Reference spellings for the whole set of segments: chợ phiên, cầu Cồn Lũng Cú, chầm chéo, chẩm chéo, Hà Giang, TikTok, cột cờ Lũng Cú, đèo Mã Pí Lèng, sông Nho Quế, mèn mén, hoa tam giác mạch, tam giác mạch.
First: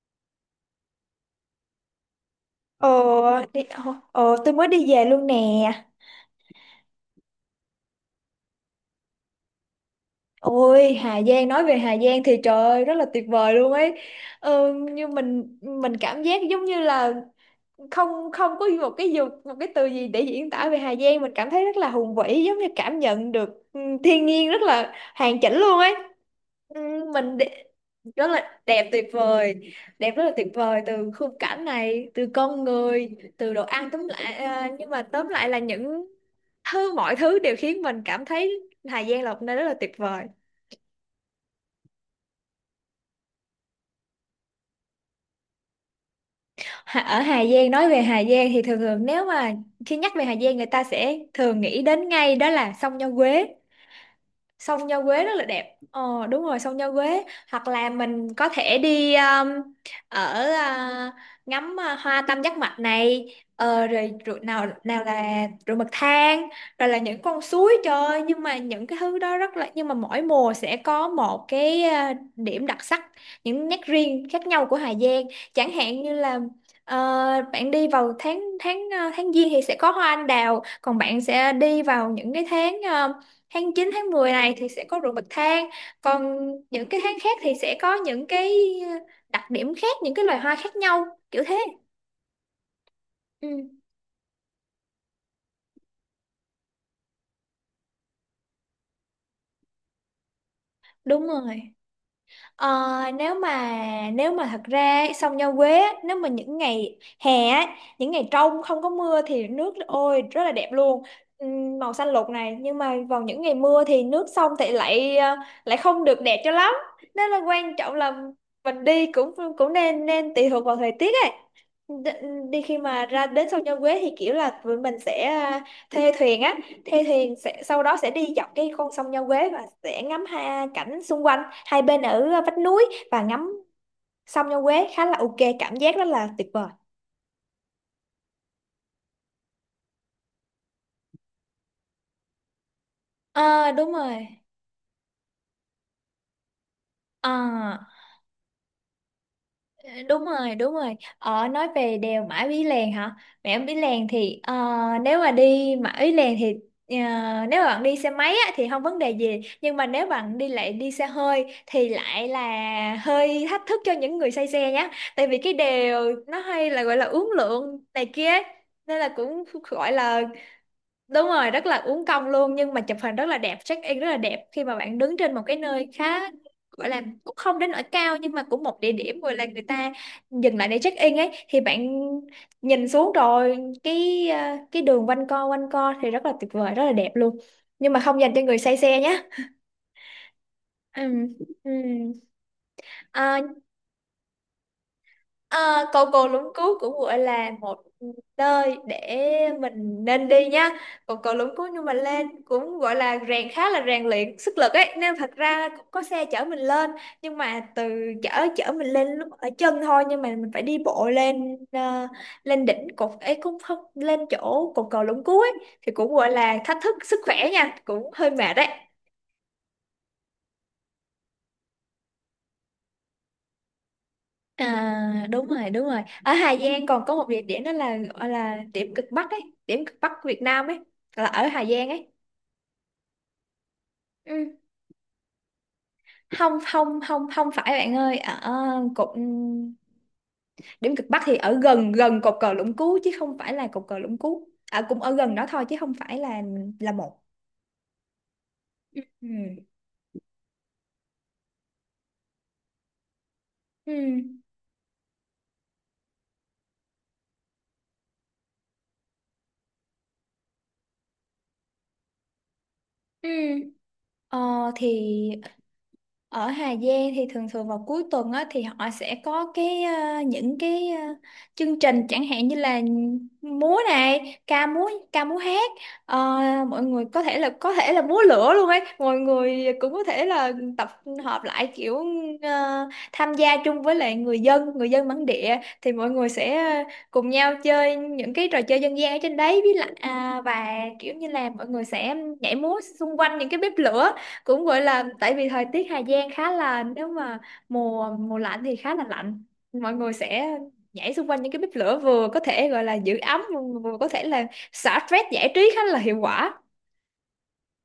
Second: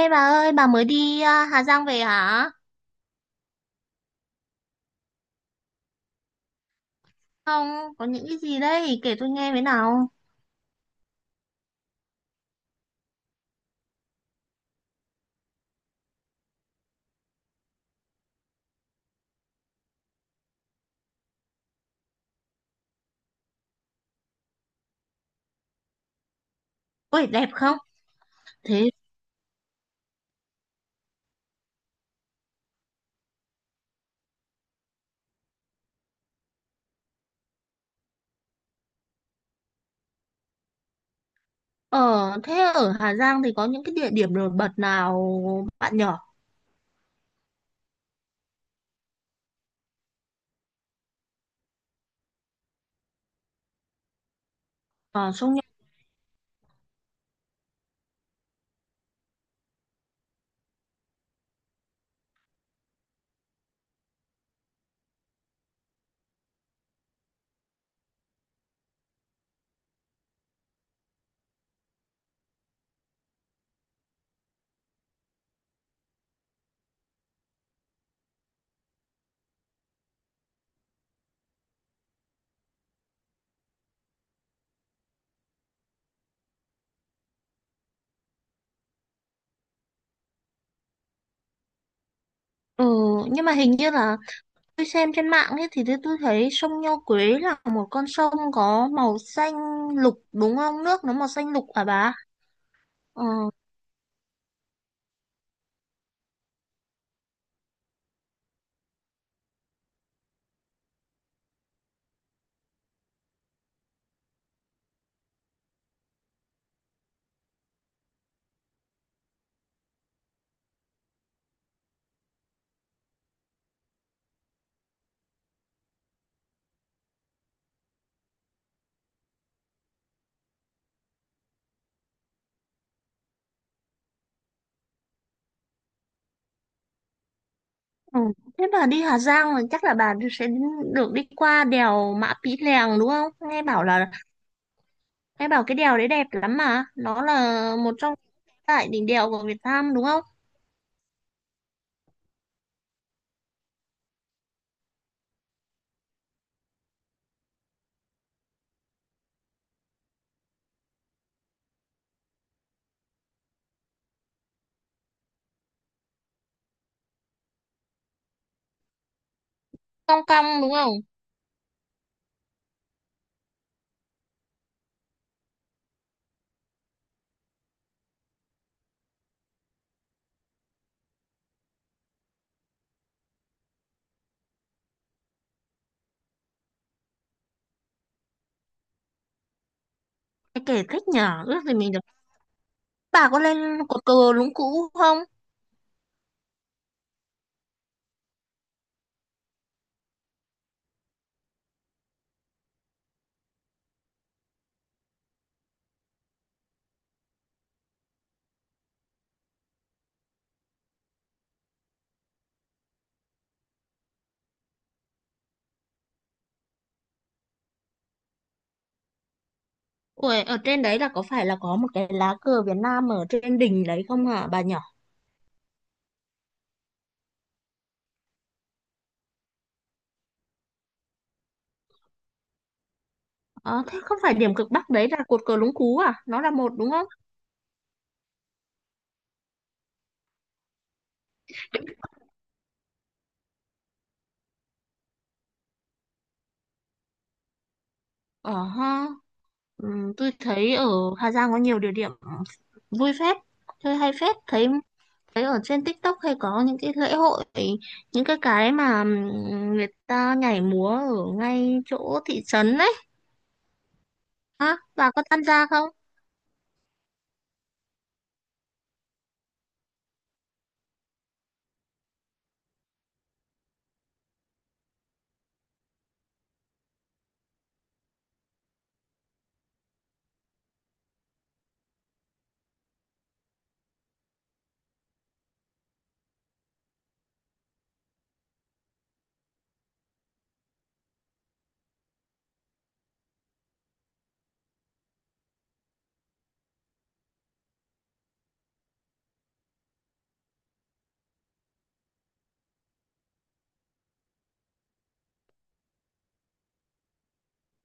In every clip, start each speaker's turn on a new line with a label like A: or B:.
A: Ê bà ơi, bà mới đi à, Hà Giang về hả?
B: Ờ, tôi mới đi về luôn nè.
A: Không, có những cái gì đấy, kể tôi nghe với nào.
B: Ôi, Hà Giang, nói về Hà Giang thì trời ơi, rất là tuyệt vời luôn ấy. Như mình cảm giác giống như là không không có một cái dục một cái từ gì để diễn tả về Hà Giang, mình cảm thấy rất là hùng vĩ, giống như cảm nhận được thiên nhiên rất là hoàn chỉnh luôn ấy. Ừ,
A: Ôi,
B: mình
A: đẹp
B: đe-
A: không?
B: Rất là đẹp,
A: Thế
B: tuyệt vời đẹp, rất là tuyệt vời, từ khung cảnh này, từ con người, từ đồ ăn, tóm lại nhưng mà tóm lại là những thứ mọi thứ đều khiến mình cảm thấy Hà Giang là một nơi rất là tuyệt vời.
A: ở thế ở Hà Giang thì có những cái địa điểm nổi bật nào bạn nhỏ?
B: Ở Hà Giang, nói về Hà Giang thì thường thường, nếu mà khi nhắc về Hà Giang, người ta sẽ thường nghĩ đến ngay đó là sông Nho Quế. Sông Nho Quế
A: Ờ,
B: rất là
A: sông Nho.
B: đẹp, ờ đúng rồi, sông Nho Quế. Hoặc là mình có thể đi ở uh, ngắm hoa tam giác mạch này. Rồi bậc thang, rồi là những con suối, trời ơi, nhưng mà những cái thứ đó rất là, nhưng mà mỗi mùa sẽ có một cái điểm đặc sắc, những nét riêng khác nhau của Hà Giang. Chẳng hạn như là, ờ, bạn đi vào tháng tháng tháng giêng thì sẽ có hoa anh đào, còn bạn sẽ đi vào những cái tháng tháng chín, tháng 10 này thì sẽ có ruộng bậc thang. Còn những cái tháng khác thì sẽ có những cái đặc điểm khác, những cái loài hoa khác nhau, kiểu thế.
A: Ừ, nhưng mà hình
B: Ừ,
A: như là tôi xem trên mạng ấy thì tôi thấy sông Nho Quế là một con sông có màu xanh lục đúng không? Nước nó
B: đúng
A: màu xanh
B: rồi.
A: lục hả bà?
B: Ờ,
A: Ờ,
B: nếu mà nếu mà thật ra sông Nho Quế á, nếu mà những ngày hè á, những ngày trong không có mưa thì nước ôi rất là đẹp luôn. Màu xanh lục này, nhưng mà vào những ngày mưa thì nước sông thì lại lại không được đẹp cho lắm. Nên là quan trọng là mình đi cũng cũng nên nên tùy thuộc vào thời tiết ấy. Đi khi mà ra đến sông Nho Quế thì kiểu là tụi mình sẽ thuê thuyền á. Thuê thuyền sẽ, sau đó sẽ đi dọc cái con sông Nho Quế và sẽ ngắm, ha, cảnh xung quanh hai bên ở vách núi, và ngắm sông Nho Quế, khá là ok, cảm giác rất là tuyệt vời.
A: ừ. Thế bà đi Hà Giang là chắc là bà sẽ được đi qua đèo Mã Pí Lèng đúng không? Nghe
B: À,
A: bảo
B: đúng
A: là
B: rồi.
A: nghe bảo cái đèo đấy đẹp lắm mà. Nó là
B: À,
A: một trong tại đỉnh đèo của Việt Nam đúng không?
B: đúng rồi, đúng rồi, nói về đèo Mã Pí Lèng hả. Mã Pí Lèng thì nếu mà đi Mã Pí Lèng thì ờ, nếu mà bạn đi xe máy á, thì không vấn đề gì, nhưng mà nếu bạn đi lại đi xe hơi thì lại là hơi thách thức cho những người say xe nhé. Tại vì cái đèo nó hay là gọi là uốn lượn này kia ấy. Nên là cũng gọi là.
A: Cong cong đúng không?
B: Đúng rồi, rất là uốn cong luôn, nhưng mà chụp hình rất là đẹp, check in rất là đẹp khi mà bạn đứng trên một cái nơi khá, gọi là cũng không đến nỗi cao, nhưng mà cũng một địa điểm gọi là người ta dừng lại để check in ấy, thì bạn nhìn xuống rồi cái cái đường quanh co thì rất là tuyệt vời, rất là đẹp luôn. Nhưng mà không dành cho người say xe nhé.
A: Nghe kể
B: Ừ.
A: thích nhở, ước
B: Ừ.
A: gì mình được. Bà có
B: À.
A: lên cột cờ Lũng Cú không?
B: À, cầu Cồn Lũng Cú cũng gọi là một nơi để mình nên đi nha. Cầu Cồn Lũng Cú, nhưng mà lên cũng gọi là khá là rèn luyện sức lực ấy, nên thật ra cũng có xe chở mình lên, nhưng mà từ chở chở mình lên lúc ở chân thôi, nhưng mà mình phải đi bộ lên lên đỉnh cột ấy, cũng không lên chỗ cột cầu Lũng Cú ấy, thì cũng gọi là thách thức sức khỏe nha, cũng hơi mệt đấy.
A: Ủa, ở trên đấy là có phải là có một cái lá cờ Việt Nam ở trên đỉnh đấy không hả bà nhỏ?
B: À, đúng rồi, đúng rồi. Ở Hà Giang còn có một địa điểm đó là gọi là điểm cực Bắc ấy, điểm cực Bắc của Việt Nam ấy, là ở Hà Giang ấy.
A: Ờ, thế không phải
B: Ừ.
A: điểm cực Bắc đấy là cột cờ Lũng Cú à? Nó là
B: Không,
A: một đúng
B: không,
A: không?
B: không, không phải bạn ơi, ở cột điểm cực Bắc thì ở gần gần cột cờ Lũng Cú chứ không phải là cột cờ Lũng Cú. À, cũng ở gần đó thôi chứ không phải là một.
A: Ờ ha,
B: Ừ.
A: ừm, tôi thấy ở Hà Giang có nhiều địa điểm vui phết,
B: Ừ.
A: chơi hay
B: Ừ.
A: phết, thấy thấy ở trên TikTok hay có những cái lễ hội những cái mà người ta nhảy múa ở ngay chỗ thị trấn đấy
B: Ừ. Ờ,
A: á bà
B: thì
A: có tham gia không?
B: Ở Hà Giang thì thường thường vào cuối tuần á, thì họ sẽ có cái chương trình chẳng hạn như là múa này, ca múa hát. Ờ, mọi người có thể là múa lửa luôn ấy, mọi người cũng có thể là tập hợp lại kiểu ờ, tham gia chung với lại người dân bản địa, thì mọi người sẽ cùng nhau chơi những cái trò chơi dân gian ở trên đấy với lại và kiểu như là mọi người sẽ nhảy múa xung quanh những cái bếp lửa. Cũng gọi là, tại vì thời tiết Hà Giang khá là, nếu mà mùa mùa lạnh thì khá là lạnh, mọi người sẽ nhảy xung quanh những cái bếp lửa, vừa có thể gọi là giữ ấm, vừa vừa có thể là xả stress, giải trí khá là hiệu quả.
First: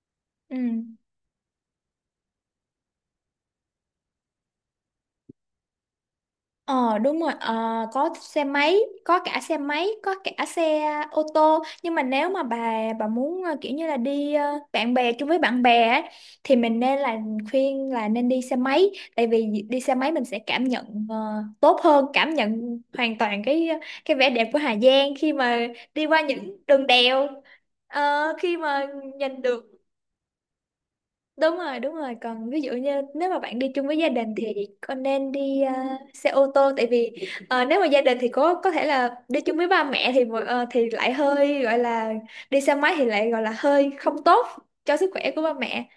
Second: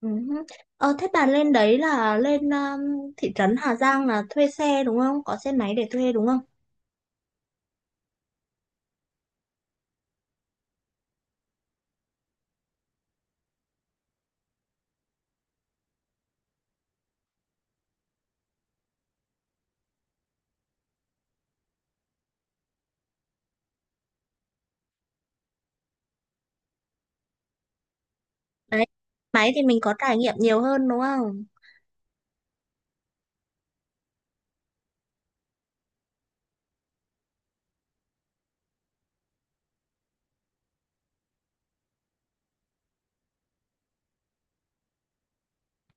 A: Ừ.
B: Ừ.
A: Ờ, thế bà lên đấy là lên thị trấn Hà Giang là thuê xe đúng không? Có xe máy để thuê đúng không?
B: Ờ đúng rồi. Ờ, có xe máy, có cả xe máy, có cả xe ô tô, nhưng mà nếu mà bà muốn kiểu như là đi ờ, bạn bè chung với bạn bè ấy, thì mình nên là khuyên là nên đi xe máy, tại vì đi xe máy mình sẽ cảm nhận tốt hơn, cảm nhận hoàn toàn cái vẻ đẹp của Hà Giang khi mà đi qua những đường đèo. Ờ, khi
A: Đấy
B: mà nhìn
A: máy thì
B: được.
A: mình có trải nghiệm nhiều hơn đúng không?
B: Đúng rồi, đúng rồi. Còn ví dụ như nếu mà bạn đi chung với gia đình thì con nên đi xe ô tô, tại vì nếu mà gia đình thì có thể là đi chung với ba mẹ thì thì lại hơi gọi là đi xe máy thì lại gọi là hơi không tốt cho sức khỏe của ba mẹ,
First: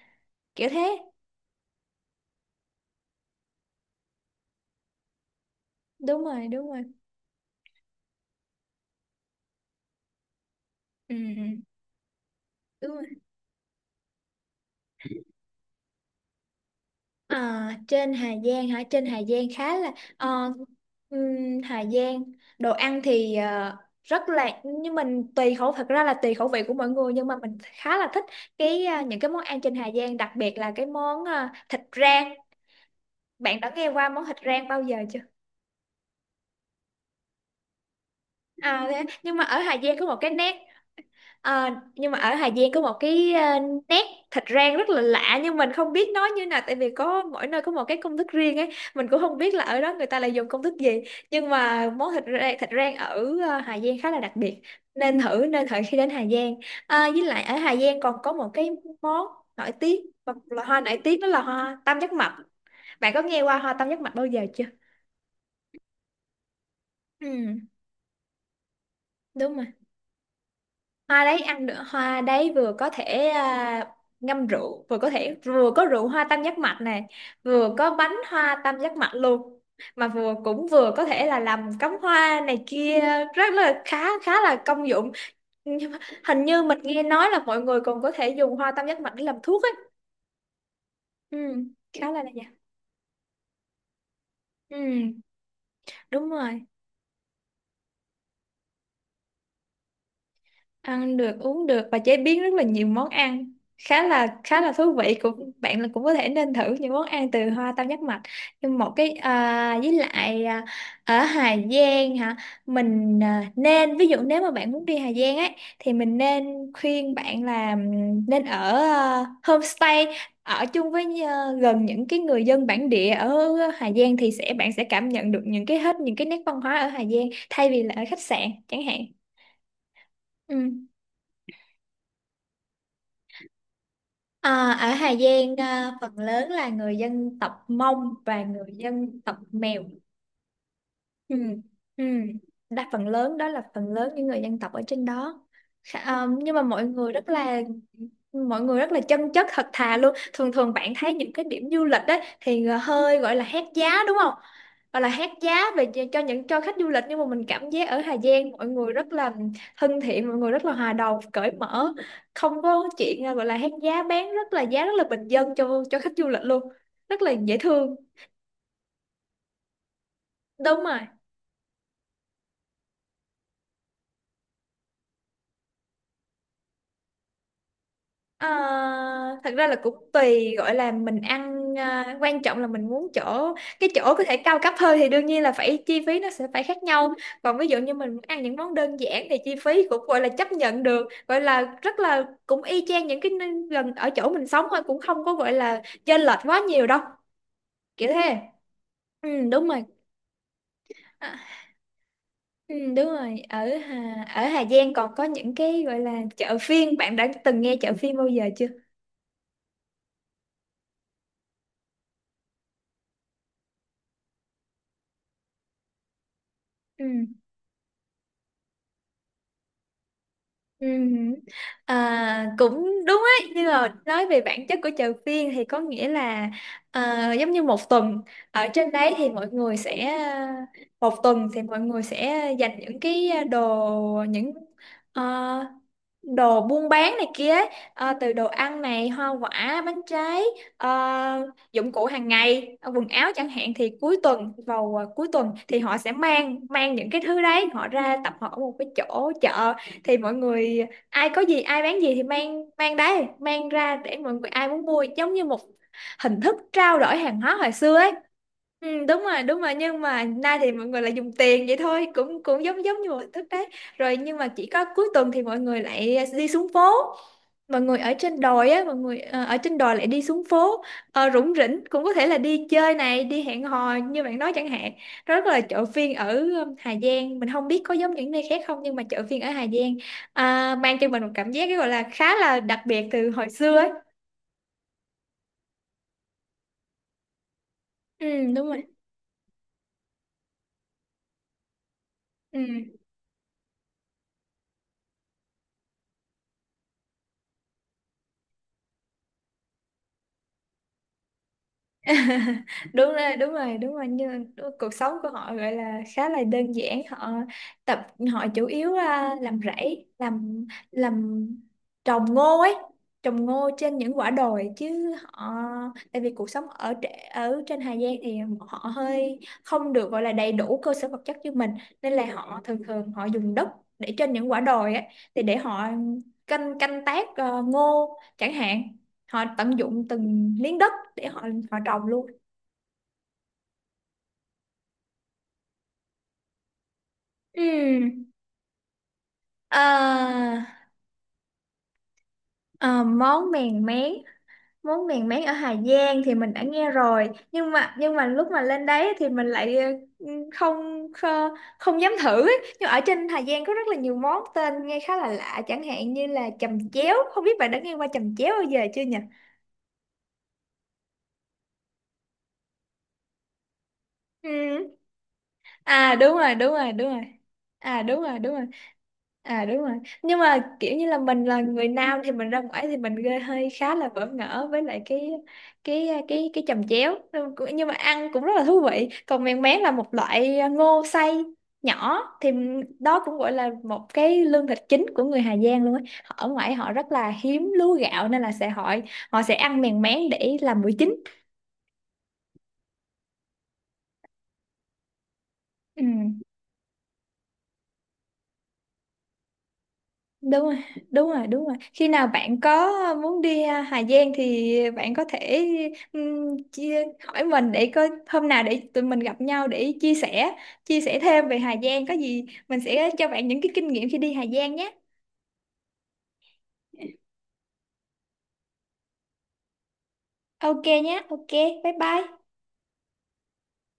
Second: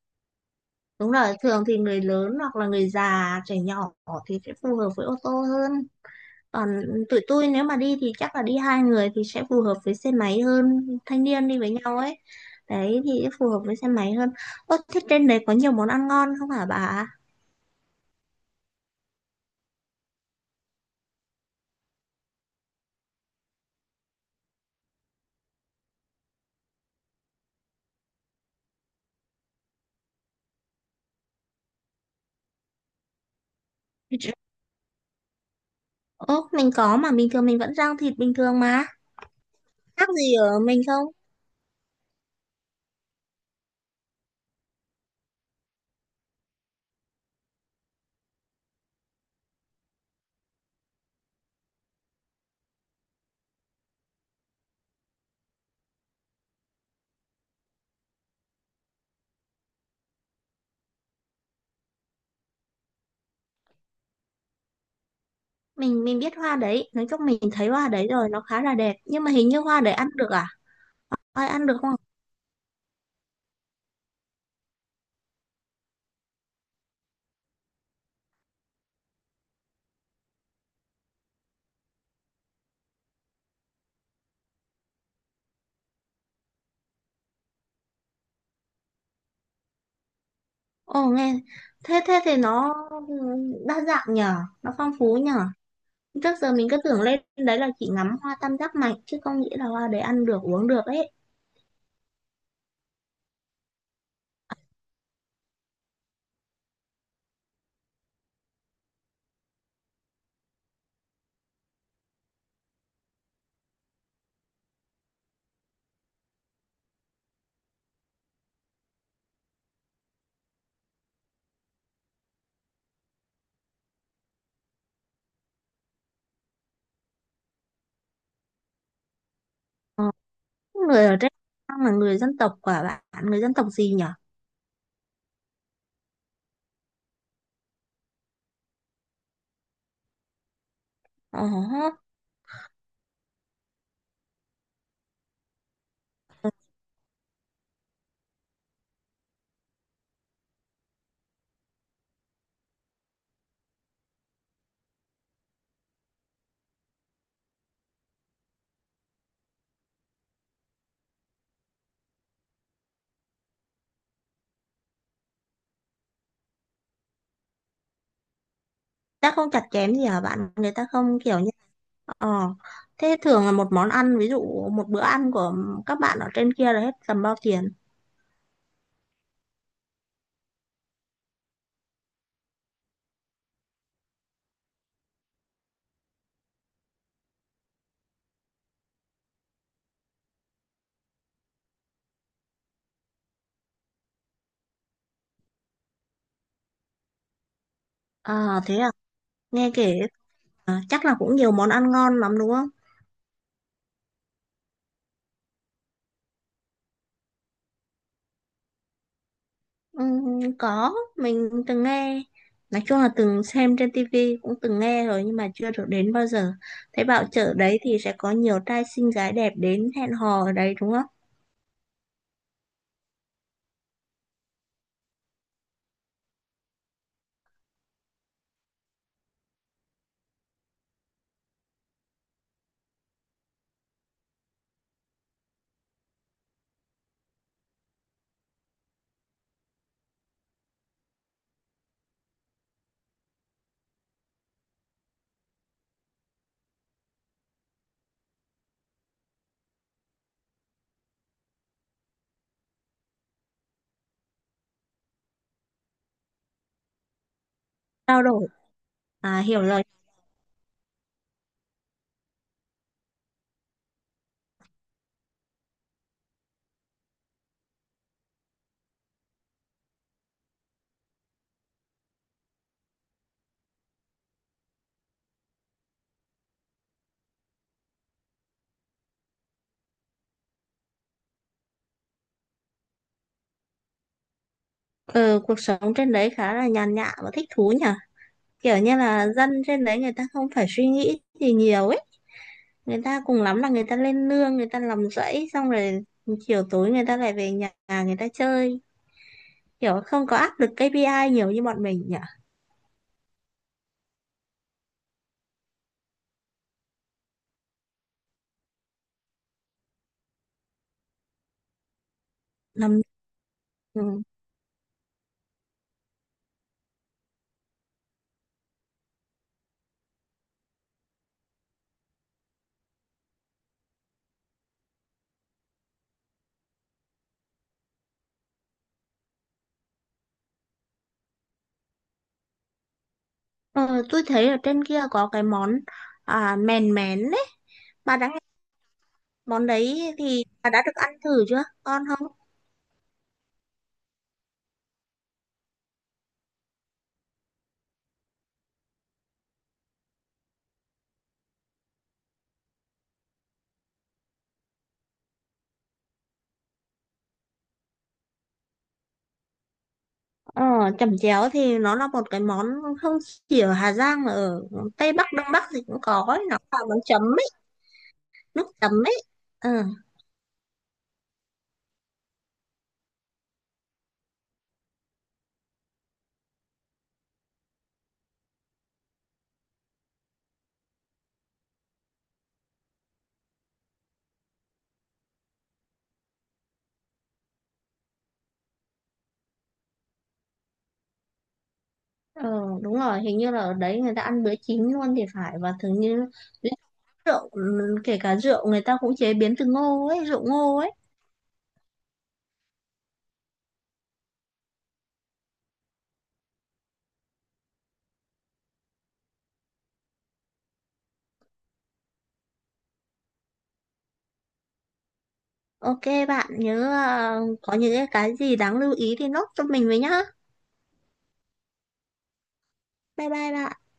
B: kiểu thế.
A: Đúng rồi, thường thì người lớn hoặc là người già, trẻ nhỏ thì sẽ phù hợp với ô tô hơn.
B: Đúng rồi, đúng
A: Còn
B: rồi.
A: tụi tôi nếu mà đi thì chắc là đi hai người thì sẽ phù hợp với xe máy hơn,
B: Ừ,
A: thanh
B: ừ.
A: niên đi với nhau ấy, đấy
B: Đúng.
A: thì phù hợp với xe máy hơn. Ơ thế trên đấy có nhiều món ăn ngon không hả bà?
B: À, trên Hà Giang hả? Trên Hà Giang khá là ờ, Hà Giang đồ ăn thì rất là, nhưng mình tùy khẩu, thật ra là tùy khẩu vị của mọi người, nhưng mà mình khá là thích cái những cái món ăn trên Hà Giang, đặc biệt là cái món thịt rang. Bạn đã nghe qua món thịt rang bao giờ chưa?
A: Ơ mình có mà bình thường mình vẫn rang thịt bình thường mà,
B: À, thế, nhưng mà ở Hà Giang có
A: khác
B: một cái
A: gì
B: nét.
A: ở mình không?
B: Ờ, nhưng mà ở Hà Giang có một cái nét thịt rang rất là lạ, nhưng mình không biết nói như nào, tại vì có mỗi nơi có một cái công thức riêng ấy, mình cũng không biết là ở đó người ta lại dùng công thức gì. Nhưng mà món thịt rang ở Hà Giang khá là đặc biệt, nên thử khi đến Hà Giang. À, với lại ở Hà Giang còn có một cái món nổi tiếng, một loại hoa nổi tiếng đó là hoa tam giác mạch. Bạn có nghe qua hoa tam giác mạch bao giờ chưa?
A: Mình biết hoa đấy, nói chung mình thấy
B: Ừ,
A: hoa đấy rồi, nó khá là đẹp nhưng mà hình
B: đúng
A: như
B: rồi,
A: hoa đấy ăn được à?
B: hoa đấy
A: Ai
B: ăn
A: ăn
B: được.
A: được không?
B: Hoa đấy vừa có thể ngâm rượu, vừa có rượu hoa tam giác mạch này, vừa có bánh hoa tam giác mạch luôn, vừa vừa có thể là làm cắm hoa này kia, rất là khá khá là công dụng. Nhưng mà hình như mình nghe nói là mọi người còn có thể dùng hoa tam giác mạch để làm thuốc ấy.
A: Ồ nghe,
B: Ừ,
A: thế
B: khá
A: thế
B: là
A: thì
B: nha.
A: nó đa dạng nhở, nó
B: Ừ,
A: phong phú nhở.
B: đúng
A: Trước giờ
B: rồi.
A: mình cứ tưởng lên đấy là chỉ ngắm hoa tam giác mạch chứ không nghĩ là hoa đấy ăn được uống được ấy.
B: Ăn được, uống được, và chế biến rất là nhiều món ăn, khá là thú vị, cũng bạn là cũng có thể nên thử những món ăn từ hoa tam giác mạch. Nhưng một cái ở Hà Giang hả, mình nên, ví dụ nếu mà bạn muốn đi Hà Giang ấy, thì mình nên khuyên bạn là nên ở homestay, ở chung với gần những cái người dân bản địa ở Hà Giang, thì bạn sẽ cảm nhận được những cái hết những cái nét văn hóa ở Hà Giang, thay vì là ở khách sạn chẳng hạn. Ừ.
A: Người ở trên Trang là người dân tộc quả bạn, người dân tộc gì nhở?
B: À, ở Hà Giang phần lớn là người dân tộc Mông và người dân tộc Mèo. Ừ.
A: Ồ,
B: Ừ. Đa phần lớn đó là phần lớn những người dân tộc ở trên đó. Nhưng mà mọi người rất là mọi người rất là chân chất, thật thà luôn. Thường thường bạn thấy những cái điểm du lịch đấy thì hơi gọi là hét giá, đúng không? Gọi là hét giá về cho những cho khách du lịch, nhưng mà mình cảm giác ở Hà Giang mọi người rất là thân thiện, mọi người rất là hòa đồng, cởi mở, không có chuyện gọi là hét giá, bán rất là giá rất là bình dân cho khách du lịch luôn, rất là dễ thương.
A: ta không chặt chém gì hả bạn? Người
B: Đúng
A: ta
B: rồi.
A: không kiểu như, ờ thế thường là một món ăn ví dụ một bữa ăn của các bạn ở trên kia là hết tầm bao tiền?
B: Ờ, Thật ra là cũng tùy, gọi là mình ăn, à, quan trọng là mình muốn chỗ cái chỗ có thể cao cấp hơn thì đương nhiên là phải chi phí nó sẽ phải khác nhau. Còn ví dụ như mình muốn ăn những món đơn giản thì chi phí cũng gọi là chấp nhận được, gọi là rất là cũng y chang những cái nơi gần ở chỗ mình sống thôi, cũng không có gọi là chênh lệch quá nhiều đâu, kiểu thế.
A: À thế à,
B: Ừ, đúng
A: nghe
B: rồi.
A: kể à, chắc là
B: À,
A: cũng nhiều món ăn ngon lắm đúng không?
B: ừ, đúng rồi, ở ở Hà Giang còn có những cái gọi là chợ phiên, bạn đã từng nghe chợ phiên bao giờ chưa?
A: Có, mình từng nghe, nói chung là từng xem trên tivi cũng từng nghe rồi nhưng mà chưa được đến bao giờ. Thế
B: Ừ.
A: bảo chợ đấy thì sẽ có nhiều trai xinh gái đẹp đến hẹn hò ở đấy
B: Ừ.
A: đúng không?
B: À, cũng đúng ấy, nhưng mà nói về bản chất của chợ phiên thì có nghĩa là, à, giống như một tuần ở trên đấy thì mọi người sẽ một tuần thì mọi người sẽ dành những cái đồ những ờ, đồ buôn bán này kia ấy, từ đồ ăn này, hoa quả, bánh trái, dụng cụ hàng ngày, quần áo chẳng hạn, thì cuối tuần vào cuối tuần thì họ sẽ mang mang những cái thứ đấy họ ra tập hợp ở một cái chỗ chợ, thì mọi người ai có gì, ai bán gì thì mang mang đấy mang ra để mọi người ai muốn mua, giống như một hình thức trao đổi hàng hóa hồi xưa ấy.
A: Trao đổi,
B: Ừ, đúng
A: à
B: rồi, đúng
A: hiểu
B: rồi.
A: rồi.
B: Nhưng mà nay thì mọi người lại dùng tiền vậy thôi, cũng cũng giống giống như một hình thức đấy rồi. Nhưng mà chỉ có cuối tuần thì mọi người lại đi xuống phố, mọi người ở trên đồi á, mọi người ở trên đồi lại đi xuống phố, rủng rỉnh, cũng có thể là đi chơi này, đi hẹn hò như bạn nói chẳng hạn. Rất là chợ phiên ở Hà Giang mình không biết có giống những nơi khác không, nhưng mà chợ phiên ở Hà Giang, à, mang cho mình một cảm giác cái gọi là khá là đặc biệt từ hồi xưa ấy.
A: Ừ, cuộc sống trên đấy khá là nhàn nhã và thích thú nhỉ,
B: Ừ, đúng
A: kiểu
B: rồi.
A: như là dân trên đấy người ta không phải suy nghĩ gì nhiều ấy,
B: Ừ,
A: người ta cùng lắm là người ta lên nương người ta làm rẫy xong rồi chiều tối người ta lại về nhà, người ta chơi, kiểu không có áp lực KPI nhiều như bọn mình nhỉ.
B: đúng rồi, đúng rồi, đúng rồi, cuộc sống của họ gọi là khá là đơn giản. Họ tập họ chủ yếu, à, làm rẫy, làm trồng ngô ấy,
A: Làm
B: trồng ngô trên những
A: ừ.
B: quả đồi chứ họ tại vì cuộc sống ở trên Hà Giang thì họ hơi không được gọi là đầy đủ cơ sở vật chất như mình, nên là họ thường thường họ dùng đất để trên những quả đồi ấy thì để họ canh canh tác ngô chẳng hạn. Họ tận dụng từng miếng đất để họ họ trồng luôn.
A: Ờ, tôi thấy ở trên kia có cái món à, mèn mén đấy.
B: Ừ.
A: Bà đã nghe món đấy thì bà đã
B: À,
A: được ăn thử chưa? Ngon không?
B: à, món mèn mén, món mèn mén ở Hà Giang thì mình đã nghe rồi, nhưng mà lúc mà lên đấy thì mình lại, ừ, không không, không dám thử ấy. Nhưng ở trên Hà Giang có rất là nhiều món tên nghe khá là lạ, chẳng hạn như là chầm chéo, không biết bạn đã nghe qua chầm chéo bao giờ chưa nhỉ?
A: Ờ, chẩm chéo thì nó là một cái món không chỉ ở Hà Giang mà ở
B: Ừ.
A: Tây Bắc, Đông Bắc thì cũng
B: À,
A: có
B: đúng
A: ấy.
B: rồi,
A: Nó
B: đúng
A: là
B: rồi,
A: món
B: đúng rồi.
A: chấm ấy,
B: À, đúng rồi, đúng rồi.
A: nước chấm ấy.
B: À,
A: Ừ,
B: đúng rồi. Nhưng mà kiểu như là mình là người nam thì mình ra ngoài thì mình gây hơi khá là bỡ ngỡ với lại cái chồng chéo, nhưng mà ăn cũng rất là thú vị. Còn mèn mén là một loại ngô xay nhỏ, thì đó cũng gọi là một cái lương thực chính của người Hà Giang luôn á. Họ ở ngoài họ rất là hiếm lúa gạo nên là sẽ họ họ sẽ ăn mèn mén để làm bữa chính.
A: ờ, đúng rồi, hình như là ở đấy người ta ăn bữa chín luôn thì phải, và thường
B: Ừ.
A: như rượu, ừ, kể cả rượu người ta cũng chế biến từ ngô ấy, rượu
B: Đúng
A: ngô
B: rồi,
A: ấy.
B: đúng rồi, đúng rồi. Khi nào bạn có muốn đi, à, Hà Giang thì bạn có thể, hỏi mình để coi hôm nào để tụi mình gặp nhau để chia sẻ thêm về Hà Giang, có gì mình sẽ cho bạn những cái kinh nghiệm khi đi Hà Giang nhé.
A: Ok bạn nhớ à, có những cái gì đáng lưu ý thì nốt cho mình với nhá.
B: Ok nhé, ok, bye bye.
A: Bye bye bạn.